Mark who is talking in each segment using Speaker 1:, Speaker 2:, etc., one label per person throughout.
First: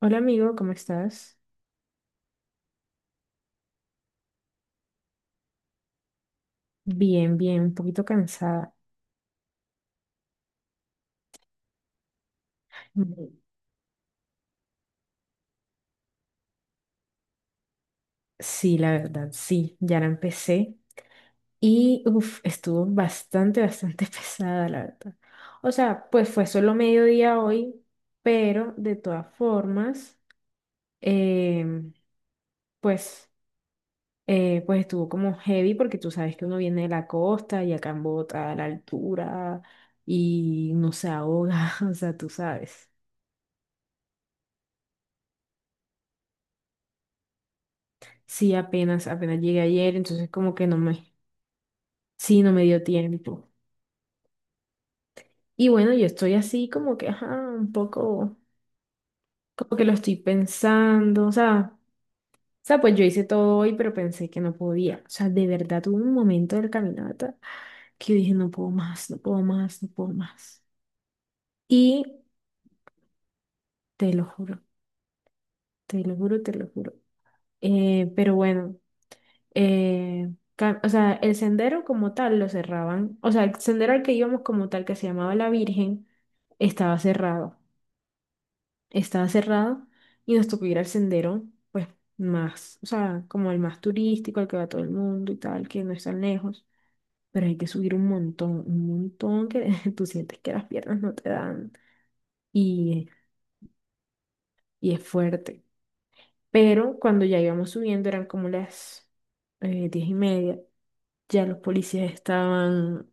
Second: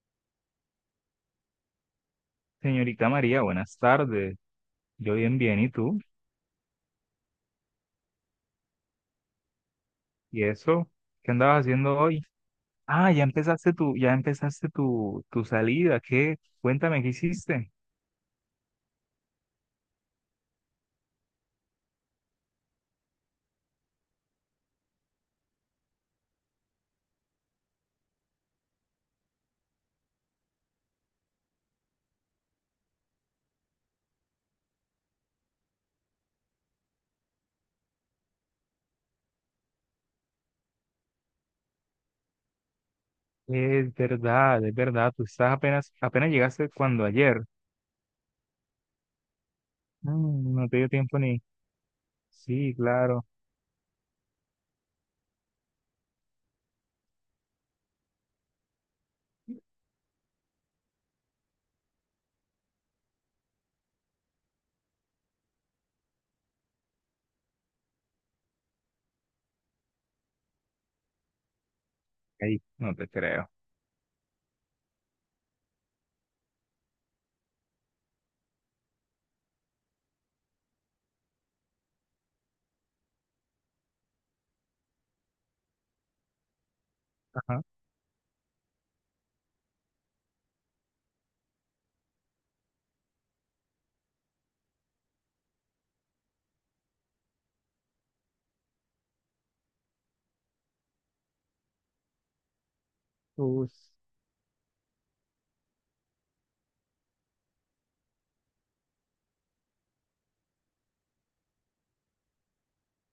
Speaker 1: Hola amigo, ¿cómo estás?
Speaker 2: Señorita María, buenas tardes. Yo bien, bien, ¿y tú?
Speaker 1: Bien, bien, un poquito cansada.
Speaker 2: ¿Y eso? ¿Qué andabas haciendo hoy? Ah, ya
Speaker 1: Mm.
Speaker 2: empezaste tu, ya empezaste tu, tu salida. ¿Qué? Cuéntame, ¿qué hiciste?
Speaker 1: Sí, la verdad, sí, ya la empecé y uf, estuvo bastante, bastante pesada, la verdad. O sea, pues fue solo mediodía hoy, pero de todas formas, em, pues, pues estuvo como heavy porque tú sabes que uno viene de la costa y acá en Bogotá, a la altura, y no se ahoga, o sea, tú sabes.
Speaker 2: Es verdad, es verdad. Tú estás apenas, apenas llegaste cuando ayer.
Speaker 1: Sí, apenas, apenas llegué ayer, entonces como
Speaker 2: Mm,
Speaker 1: que
Speaker 2: no
Speaker 1: no
Speaker 2: te dio
Speaker 1: me...
Speaker 2: tiempo ni.
Speaker 1: Sí, no me
Speaker 2: Sí,
Speaker 1: dio
Speaker 2: claro.
Speaker 1: tiempo. Y bueno, yo estoy así como que, ajá, un poco, como que lo estoy pensando, o sea, pues yo hice todo hoy, pero pensé que no podía. O sea, de verdad tuve un momento del caminata que yo dije, no puedo más, no puedo más, no puedo más. Y
Speaker 2: Ahí, no te creo.
Speaker 1: te lo juro, te lo juro, te lo juro. Pero bueno, o sea, el sendero como tal lo cerraban, o sea, el sendero al que íbamos como tal, que se llamaba La Virgen, estaba cerrado.
Speaker 2: Ajá.
Speaker 1: Estaba cerrado y nos tocó ir al sendero, pues más, o sea, como el más turístico, al que va todo el mundo y tal, que no es tan lejos, pero hay que subir un montón que tú sientes que las piernas no te dan, y,
Speaker 2: Us-
Speaker 1: y es fuerte. Pero cuando ya íbamos subiendo eran como las 10:30, ya los policías estaban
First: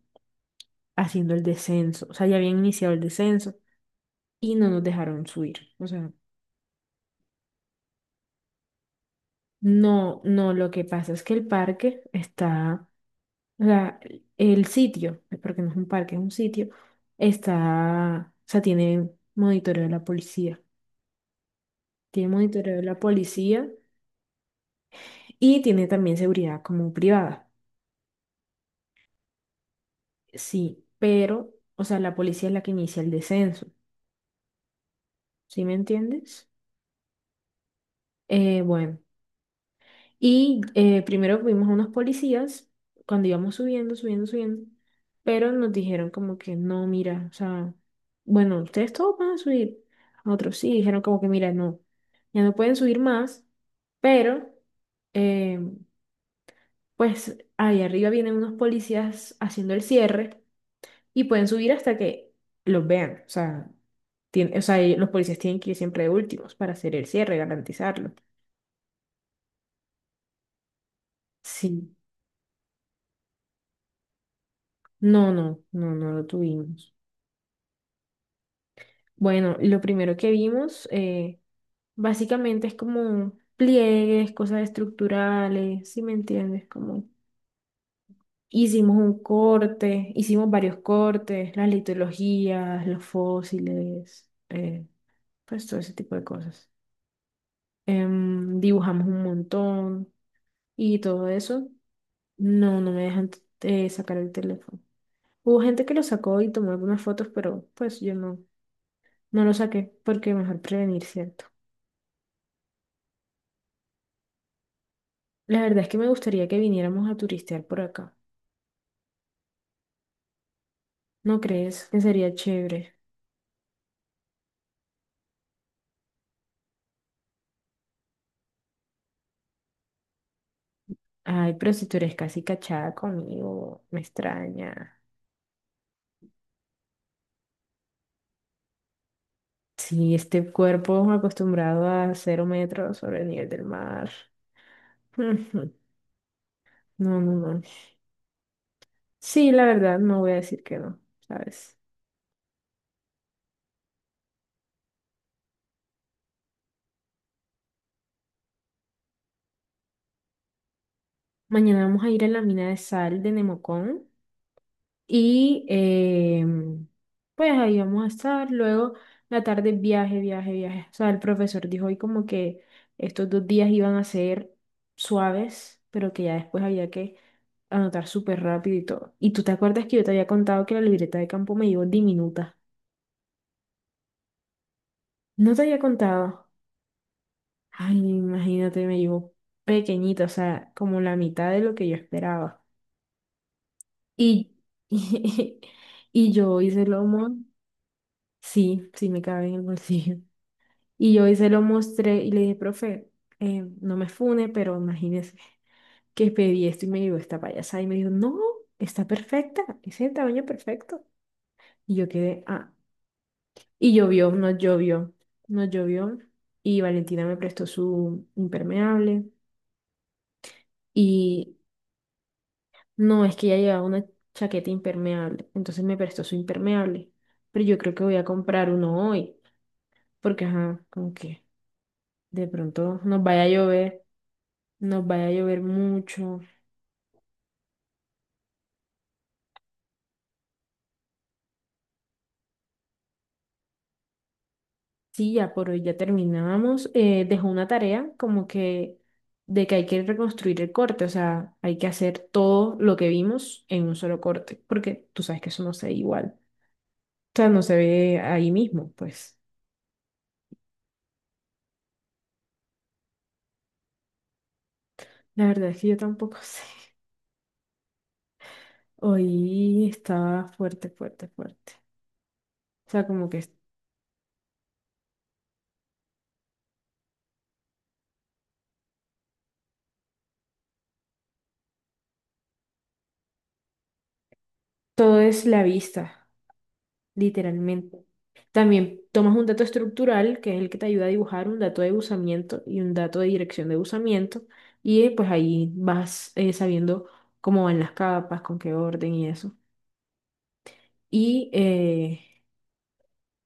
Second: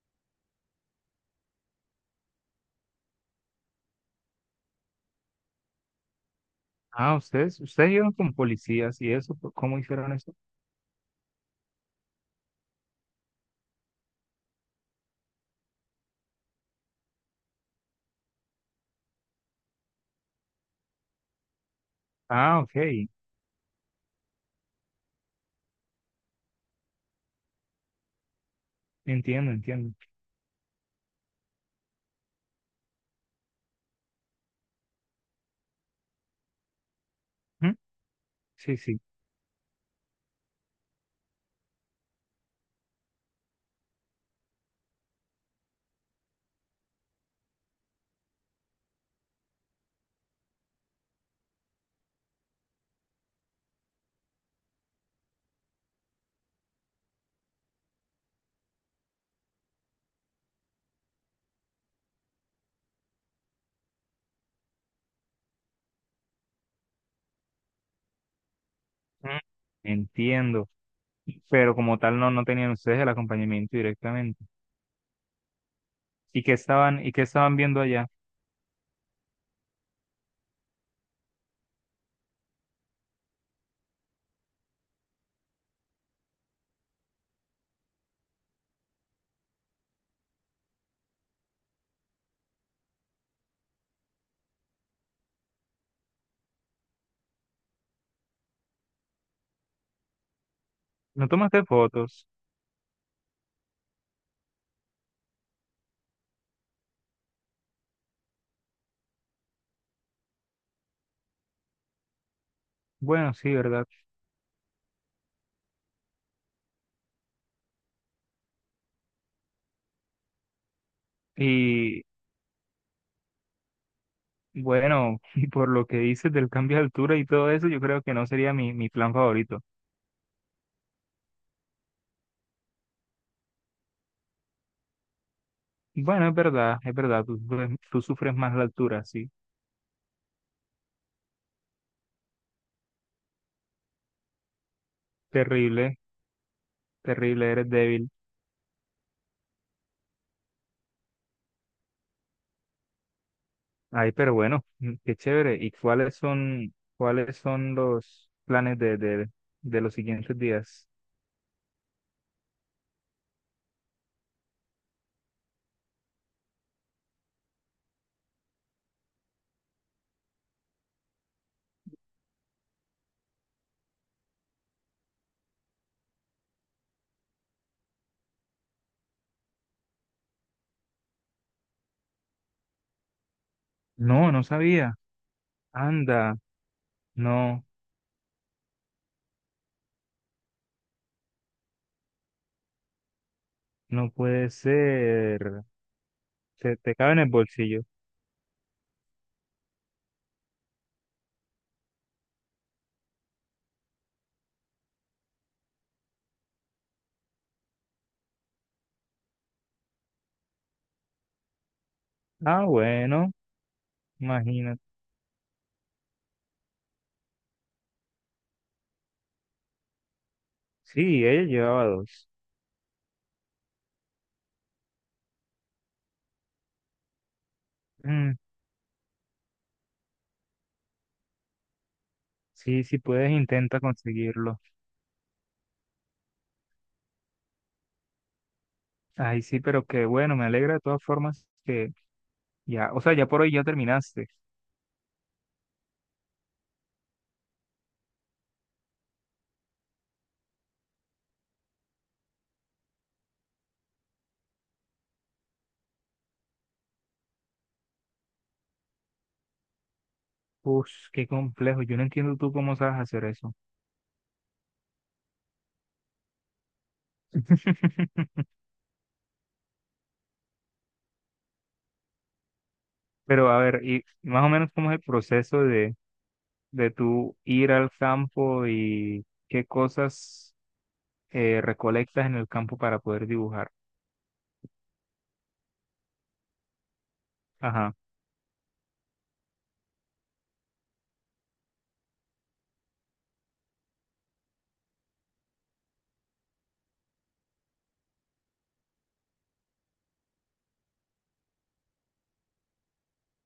Speaker 1: haciendo el descenso, o sea, ya habían iniciado el descenso y no nos dejaron subir. O sea,
Speaker 2: Ah, ustedes llegaron con policías y eso. ¿Cómo hicieron
Speaker 1: no,
Speaker 2: eso?
Speaker 1: no, lo que pasa es que el parque está... O sea, el sitio, porque no es un parque, es un sitio, está, o sea, tiene monitoreo de la policía. Tiene
Speaker 2: Ah,
Speaker 1: monitoreo
Speaker 2: ok.
Speaker 1: de la policía y tiene también seguridad como privada.
Speaker 2: Entiendo, entiendo.
Speaker 1: Sí, pero, o sea, la policía es la que inicia el descenso. ¿Sí me entiendes?
Speaker 2: Ujú, sí,
Speaker 1: Bueno,
Speaker 2: sí.
Speaker 1: y primero vimos a unos policías cuando íbamos subiendo, subiendo, subiendo, pero nos dijeron como que no, mira, o sea, bueno, ustedes todos van a subir. Otros sí, dijeron como que mira, no, ya no pueden subir más, pero eh, pues ahí arriba vienen unos policías haciendo el cierre y pueden subir hasta que los vean. O sea, tien- o sea, ellos, los policías tienen que ir siempre de últimos para hacer el cierre, garantizarlo.
Speaker 2: Mm. Entiendo. Pero
Speaker 1: Sí,
Speaker 2: como tal no, no tenían ustedes el acompañamiento directamente.
Speaker 1: no, no, no, no lo
Speaker 2: ¿Y qué
Speaker 1: tuvimos.
Speaker 2: estaban, y qué estaban viendo allá?
Speaker 1: Bueno, lo primero que vimos, básicamente, es como pliegues, cosas estructurales, ¿si me entiendes? Como hicimos un corte, hicimos varios cortes, las litologías, los fósiles, pues todo ese tipo de cosas. Dibujamos un montón y todo
Speaker 2: ¿No tomaste
Speaker 1: eso.
Speaker 2: fotos?
Speaker 1: No, no me dejan sacar el teléfono. Hubo gente que lo sacó y tomó algunas fotos, pero pues yo no, no lo saqué porque mejor prevenir, ¿cierto?
Speaker 2: Bueno, sí, ¿verdad?
Speaker 1: La verdad es que me gustaría que viniéramos a turistear por acá. ¿No crees que
Speaker 2: Y
Speaker 1: sería chévere?
Speaker 2: bueno, y por lo que dices del cambio de altura y todo eso, yo creo que no sería mi plan favorito.
Speaker 1: Ay, pero si tú eres casi cachada conmigo, me extraña.
Speaker 2: Bueno, es verdad, tú sufres más la altura, sí.
Speaker 1: Sí, este cuerpo acostumbrado a 0 metros sobre el nivel del mar. Ujú.
Speaker 2: Terrible,
Speaker 1: No, no,
Speaker 2: terrible,
Speaker 1: no.
Speaker 2: eres débil.
Speaker 1: Sí, la verdad, no voy a decir que no, ¿sabes?
Speaker 2: Ay, pero bueno, qué chévere. ¿Y cuáles son los planes de los siguientes días?
Speaker 1: Mañana vamos a ir a la mina de sal de Nemocón. Y pues ahí vamos a estar. Luego, la tarde, viaje, viaje, viaje. O sea, el profesor dijo hoy como que estos 2 días iban a ser suaves, pero que ya después había que anotar súper rápido y todo. ¿Y tú te acuerdas que yo te había contado que la libreta de campo me llevó diminuta?
Speaker 2: No, no sabía.
Speaker 1: No te había
Speaker 2: Anda,
Speaker 1: contado.
Speaker 2: no.
Speaker 1: Ay, imagínate, me llevó pequeñita, o sea, como la mitad de lo que yo esperaba.
Speaker 2: No puede
Speaker 1: Y,
Speaker 2: ser.
Speaker 1: y, yo
Speaker 2: Se
Speaker 1: hice
Speaker 2: te
Speaker 1: lo
Speaker 2: cabe en el
Speaker 1: mon-.
Speaker 2: bolsillo.
Speaker 1: Sí, sí me cabe en el bolsillo. Y yo hoy se lo mostré y le dije, profe, no me fune, pero imagínese que pedí esto y me llegó esta payasada. Y me dijo, no, está perfecta, es el tamaño perfecto. Y yo quedé,
Speaker 2: Ah,
Speaker 1: ah,
Speaker 2: bueno,
Speaker 1: y llovió, nos
Speaker 2: imagínate.
Speaker 1: llovió, nos llovió. Y Valentina me prestó su impermeable.
Speaker 2: Sí, ella
Speaker 1: Y
Speaker 2: llevaba dos.
Speaker 1: no, es que ella llevaba una chaqueta impermeable, entonces me prestó su impermeable. Pero yo creo que voy a
Speaker 2: Mm,
Speaker 1: comprar uno hoy, porque, ajá, como que de
Speaker 2: sí, sí
Speaker 1: pronto nos
Speaker 2: puedes,
Speaker 1: vaya a
Speaker 2: intenta
Speaker 1: llover,
Speaker 2: conseguirlo.
Speaker 1: nos vaya a llover mucho.
Speaker 2: Ay, sí, pero qué bueno, me alegra de todas formas que ya, o sea, ya por hoy ya terminaste.
Speaker 1: Sí, ya por hoy ya terminamos. Dejó una tarea como que de que hay que reconstruir el corte, o sea, hay que hacer todo lo que vimos en un solo corte, porque tú sabes que eso no se ve igual. O sea, no se ve ahí mismo, pues.
Speaker 2: Uf, qué complejo. Yo no entiendo tú cómo sabes hacer eso.
Speaker 1: La verdad es que yo tampoco sé. Hoy estaba fuerte, fuerte, fuerte. O sea, como que
Speaker 2: Pero a ver, y más o menos cómo es el proceso de tú ir al campo y qué cosas recolectas en el campo para poder dibujar.
Speaker 1: todo es la vista.
Speaker 2: Ajá.
Speaker 1: Literalmente. También tomas un dato estructural, que es el que te ayuda a dibujar un dato de usamiento y un dato de dirección de usamiento, y pues ahí vas sabiendo cómo van las capas, con qué orden y eso. Y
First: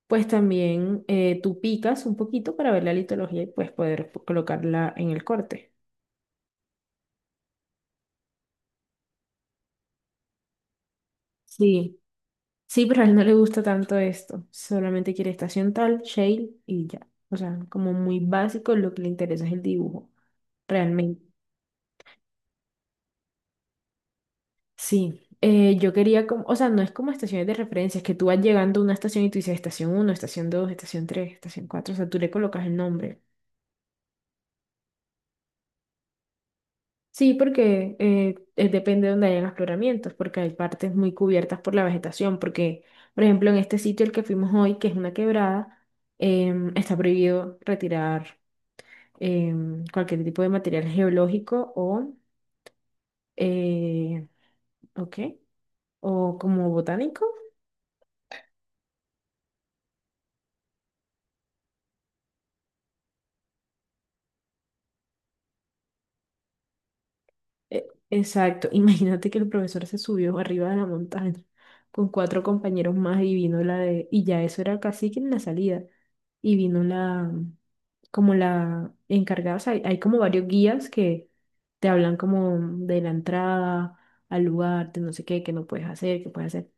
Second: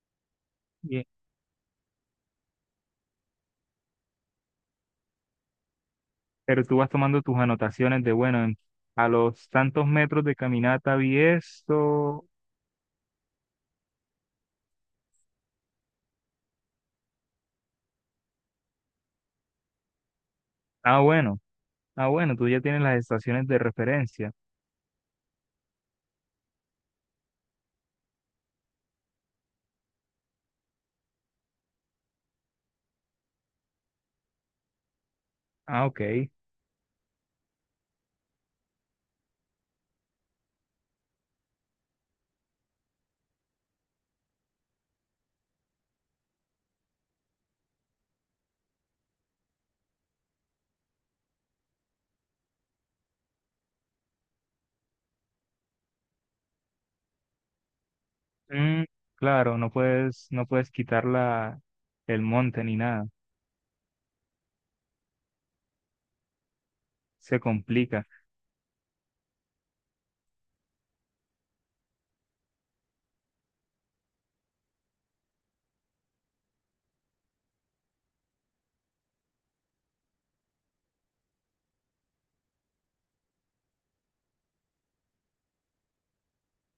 Speaker 1: pues también tú picas un poquito para ver la litología y pues poder po- colocarla en el corte.
Speaker 2: Pero tú vas tomando tus anotaciones de, bueno, en- a los tantos metros de caminata vi
Speaker 1: Sí,
Speaker 2: esto.
Speaker 1: sí, pero a él no le gusta tanto esto, solamente quiere estación tal, shale y ya. O sea, como muy básico, lo que le interesa es el dibujo,
Speaker 2: Ah,
Speaker 1: realmente.
Speaker 2: bueno, ah, bueno, tú ya tienes las estaciones de referencia.
Speaker 1: Sí, yo quería como, o sea, no es como estaciones de referencia, es que tú vas llegando a una estación y tú dices estación uno, estación 2, estación tres, estación cuatro, o sea, tú le colocas el nombre.
Speaker 2: Ah, ok.
Speaker 1: Sí, porque depende de donde hayan afloramientos, porque hay partes muy cubiertas por la vegetación, porque, por ejemplo, en este sitio el que fuimos hoy, que es una quebrada, está prohibido retirar cualquier tipo de material geológico eh, ¿o qué? O como botánico.
Speaker 2: Mm, claro, no puedes quitar la, el monte ni nada. Se
Speaker 1: E-
Speaker 2: complica.
Speaker 1: Exacto. Imagínate que el profesor se subió arriba de la montaña con cuatro compañeros más y vino la de, y ya eso era casi que en la salida. Y vino la, como la encargada, o sea, hay como varios guías que te hablan como de la entrada al lugar, de no sé qué, que no puedes hacer, que puedes hacer.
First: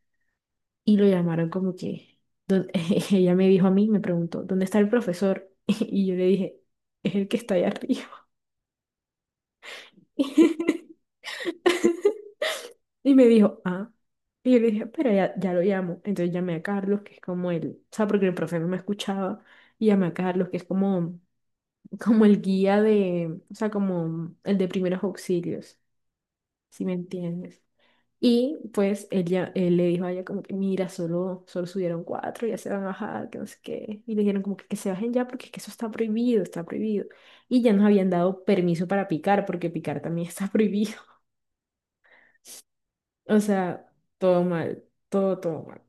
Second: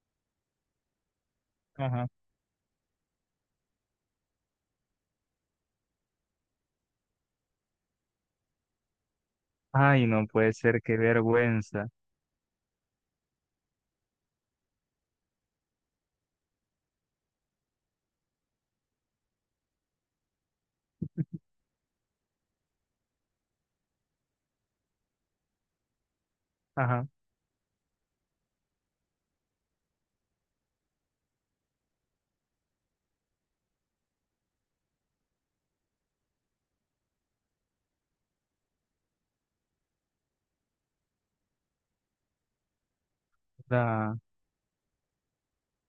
Speaker 1: Y lo llamaron como
Speaker 2: Ajá.
Speaker 1: que, don-, ella me dijo a mí, me preguntó, ¿dónde está el profesor? Y yo le dije, es el que está ahí arriba.
Speaker 2: Ay, no puede ser, qué vergüenza.
Speaker 1: Y me dijo, ah. Y yo le dije, pero ya, ya lo llamo. Entonces llamé a Carlos, que es como el, o sea, porque el profe no me escuchaba. Y llamé a Carlos, que es como el guía de, o sea, como el de primeros auxilios, si me
Speaker 2: Ajá.
Speaker 1: entiendes. Y pues él, ya, él le dijo a ella como que, mira, solo, solo subieron cuatro, ya se van a bajar, que no sé qué. Y le dijeron como que se bajen ya porque es que eso está prohibido, está prohibido. Y ya nos habían dado permiso para picar, porque picar también está prohibido. O sea,
Speaker 2: Da-
Speaker 1: todo mal, todo, todo mal.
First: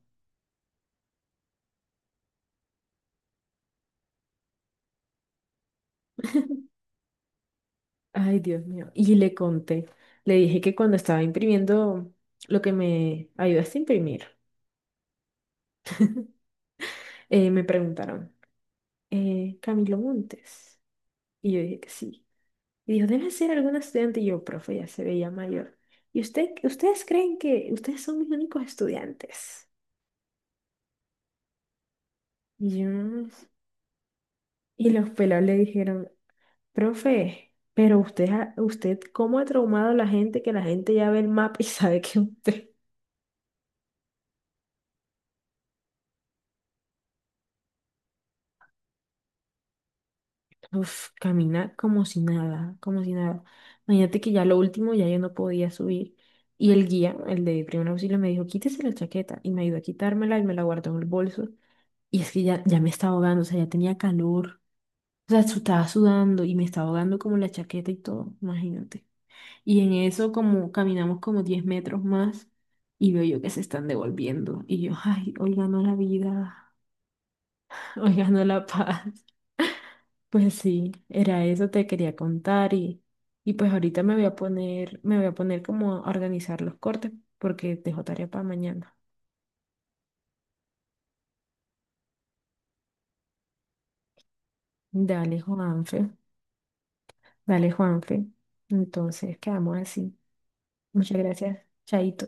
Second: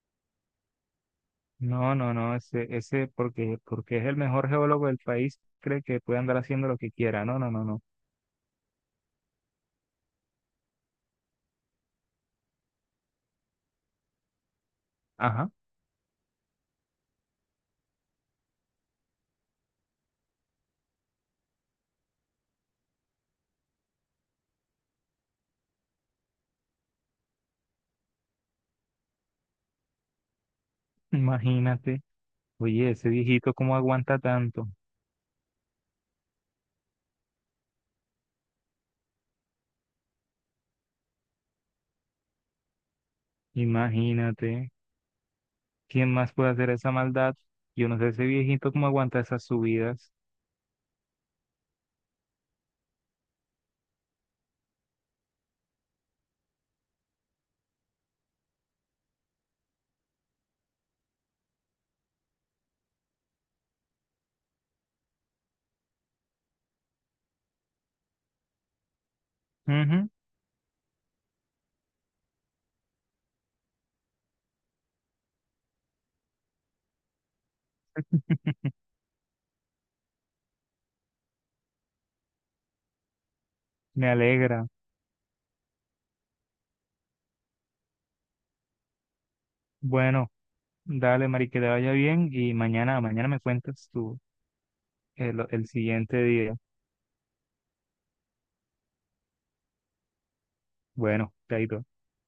Speaker 2: No, no, no, ese, porque es el mejor geólogo del país, cree que puede andar haciendo lo que quiera. No, no, no, no.
Speaker 1: Ay, Dios mío. Y le conté, le dije que cuando estaba imprimiendo lo que me ayudaste a imprimir,
Speaker 2: Ajá.
Speaker 1: me preguntaron, Camilo Montes. Y yo dije que sí. Y dijo, debe ser algún estudiante. Y yo, profe, ya se veía mayor. ¿Y usted, ustedes creen que ustedes son mis únicos estudiantes?
Speaker 2: Imagínate.
Speaker 1: Y
Speaker 2: Oye, ese
Speaker 1: yo,
Speaker 2: viejito, ¿cómo aguanta tanto?
Speaker 1: y los pelados le dijeron, profe, pero usted, ¿cómo ha traumado a la gente que la gente ya ve el mapa y sabe que usted?
Speaker 2: Imagínate, ¿quién más puede hacer esa maldad? Yo no sé ese viejito cómo aguanta esas subidas.
Speaker 1: Uf, camina como si nada, como si nada. Imagínate que ya lo último ya yo no podía subir. Y el guía, el de primer auxilio, me dijo, quítese la chaqueta. Y me ayudó a quitármela y me la guardó en el bolso. Y es que ya, ya me estaba ahogando, o sea, ya tenía calor. O sea, su- estaba sudando y me estaba ahogando como la chaqueta y todo, imagínate. Y en
Speaker 2: Ujú,
Speaker 1: eso como caminamos como 10 metros más y veo yo que se están devolviendo. Y yo, ay, hoy ganó la vida, hoy ganó la paz. Pues sí, era eso te quería contar y pues ahorita
Speaker 2: me
Speaker 1: me voy a
Speaker 2: alegra.
Speaker 1: poner, me voy a poner como a organizar los cortes porque dejo tarea para mañana.
Speaker 2: Bueno, dale, Mari, que te vaya bien y mañana me cuentas tú
Speaker 1: Dale,
Speaker 2: el
Speaker 1: Juanfe,
Speaker 2: siguiente día.
Speaker 1: dale, Juanfe. Entonces, quedamos así. Muchas
Speaker 2: Bueno,
Speaker 1: gracias,
Speaker 2: chaito.
Speaker 1: Chaito.